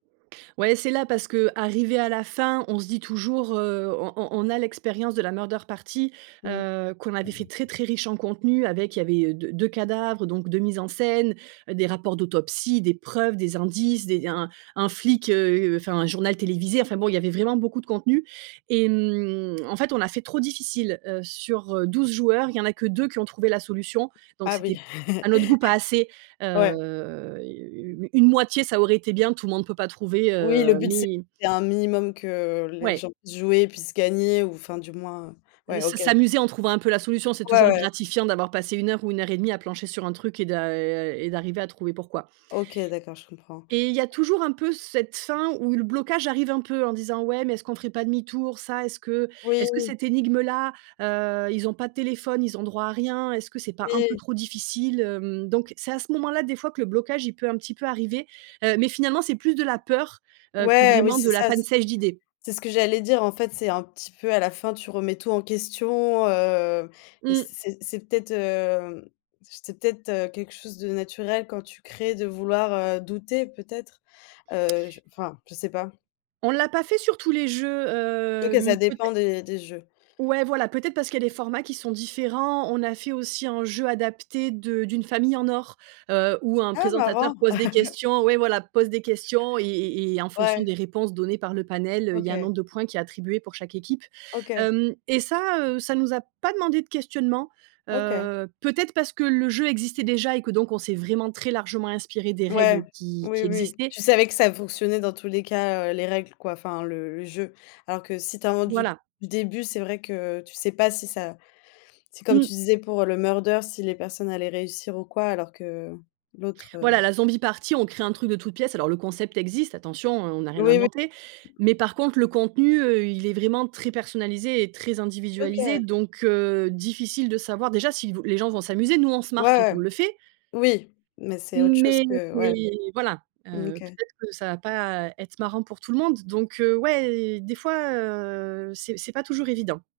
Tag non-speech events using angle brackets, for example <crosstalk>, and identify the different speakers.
Speaker 1: Ouais, c'est là parce qu'arrivé à la fin, on se dit toujours, heu, on on a l'expérience de la murder party,
Speaker 2: Mmh.
Speaker 1: heu, qu'on avait fait très, très riche en contenu avec il y avait d 2 cadavres, donc 2 mises en scène, heu, des rapports d'autopsie, des preuves, des indices, des un un un flic, heu, enfin, un journal télévisé, enfin, bon, il y avait vraiment beaucoup de contenus et hem, en fait, on a fait trop difficile, heu, sur 12 joueurs, il y en a que 2 qui ont trouvé la solution donc
Speaker 2: Ah oui.
Speaker 1: c'était à notre goût pas assez,
Speaker 2: <chuckles> Ouais.
Speaker 1: heu, u une moitié, ça aurait été bien, tout le monde peut pas trouver,
Speaker 2: Oui, le
Speaker 1: heu,
Speaker 2: but c'est
Speaker 1: mais
Speaker 2: un minimum que les
Speaker 1: Ouais.
Speaker 2: gens puissent jouer et puissent gagner ou enfin, du moins, heu,
Speaker 1: S'a
Speaker 2: ouais, OK,
Speaker 1: s'a
Speaker 2: d'acc
Speaker 1: s'amuser en trouvant un peu la solution. C'est
Speaker 2: Ouais,
Speaker 1: toujours
Speaker 2: ouais.
Speaker 1: gratifiant d'avoir passé 1 heure ou 1 heure 1/2 à plancher sur un truc et d'a et d'arriver à trouver pourquoi.
Speaker 2: OK, d'accord, je comprends.
Speaker 1: Et il y a toujours un peu cette fin où le blocage arrive un peu en disant, ouais, mais est-ce qu'on ferait pas demi-tour? Ça, est-ce que est-ce que
Speaker 2: Oui.
Speaker 1: cette énigme-là, heu, ils ont pas de téléphone, ils ont droit à rien, est-ce que c'est pas un peu
Speaker 2: Oui.
Speaker 1: trop difficile, hem? Donc, c'est à ce moment-là des fois que le blocage il peut, un petit peu, arriver, heu, mais finalement c'est plus de la peur, heu, que
Speaker 2: Ouais, oui,
Speaker 1: vraiment
Speaker 2: c'est
Speaker 1: de la
Speaker 2: ça.
Speaker 1: panne
Speaker 2: C'est
Speaker 1: sèche d'idées.
Speaker 2: c'est ce que j'allais dire, en fait, c'est un petit peu à la fin, tu remets tout en question, heu et
Speaker 1: Mmh.
Speaker 2: c'est c'est peut-être, heu, c'est peut-être, heu, quelque chose de naturel quand tu crées de vouloir, heu, douter peut-être, heu, je enfin, je sais pas.
Speaker 1: On l'a pas fait sur tous les jeux,
Speaker 2: Surtout que ça
Speaker 1: hem,
Speaker 2: dépend
Speaker 1: peut-être.
Speaker 2: des des jeux.
Speaker 1: Ouais, voilà, peut-être parce qu'il y a des formats qui sont différents. On a fait aussi un jeu adapté de d'une famille en or, heu, où un
Speaker 2: Ah
Speaker 1: présentateur
Speaker 2: marrant!
Speaker 1: pose des
Speaker 2: <chuckles>
Speaker 1: questions, ouais, voilà, pose des questions et et et en fonction
Speaker 2: Ouais.
Speaker 1: des réponses données par le panel, heu, il y a un
Speaker 2: OK.
Speaker 1: nombre de points qui est attribué pour chaque équipe,
Speaker 2: OK.
Speaker 1: hem et ça, heu, ça nous a pas demandé de questionnement,
Speaker 2: OK.
Speaker 1: heu, peut-être parce que le jeu existait déjà et que donc on s'est vraiment très largement inspiré des règles
Speaker 2: Ouais,
Speaker 1: qui
Speaker 2: oui,
Speaker 1: qui
Speaker 2: oui.
Speaker 1: existaient.
Speaker 2: Tu savais que ça fonctionnait dans tous les cas, heu, les règles, quoi, enfin le le jeu, alors que si tu inventes du
Speaker 1: Voilà.
Speaker 2: du début, c'est vrai que tu sais pas si ça c'est comme tu
Speaker 1: Mmh.
Speaker 2: disais pour le murder, si les personnes allaient réussir ou quoi alors que l'autre,
Speaker 1: Voilà,
Speaker 2: heu
Speaker 1: la zombie party, on crée un truc de toutes pièces alors le concept existe, attention, on on a rien
Speaker 2: Oui, oui.
Speaker 1: inventé mais par contre le contenu, heu, il est vraiment très personnalisé et très individualisé,
Speaker 2: OK.
Speaker 1: donc heu, difficile de savoir, déjà, si vous les gens vont s'amuser, nous on se
Speaker 2: Ouais,
Speaker 1: marre quand on
Speaker 2: ouais,
Speaker 1: le fait
Speaker 2: oui mais c'est autre chose
Speaker 1: mais
Speaker 2: que
Speaker 1: c'est
Speaker 2: ouais.
Speaker 1: voilà,
Speaker 2: Mmh,
Speaker 1: heu,
Speaker 2: OK.
Speaker 1: peut-être que ça va pas être marrant pour tout le monde donc heu, ouais, des fois, heu, c'est c'est pas toujours évident.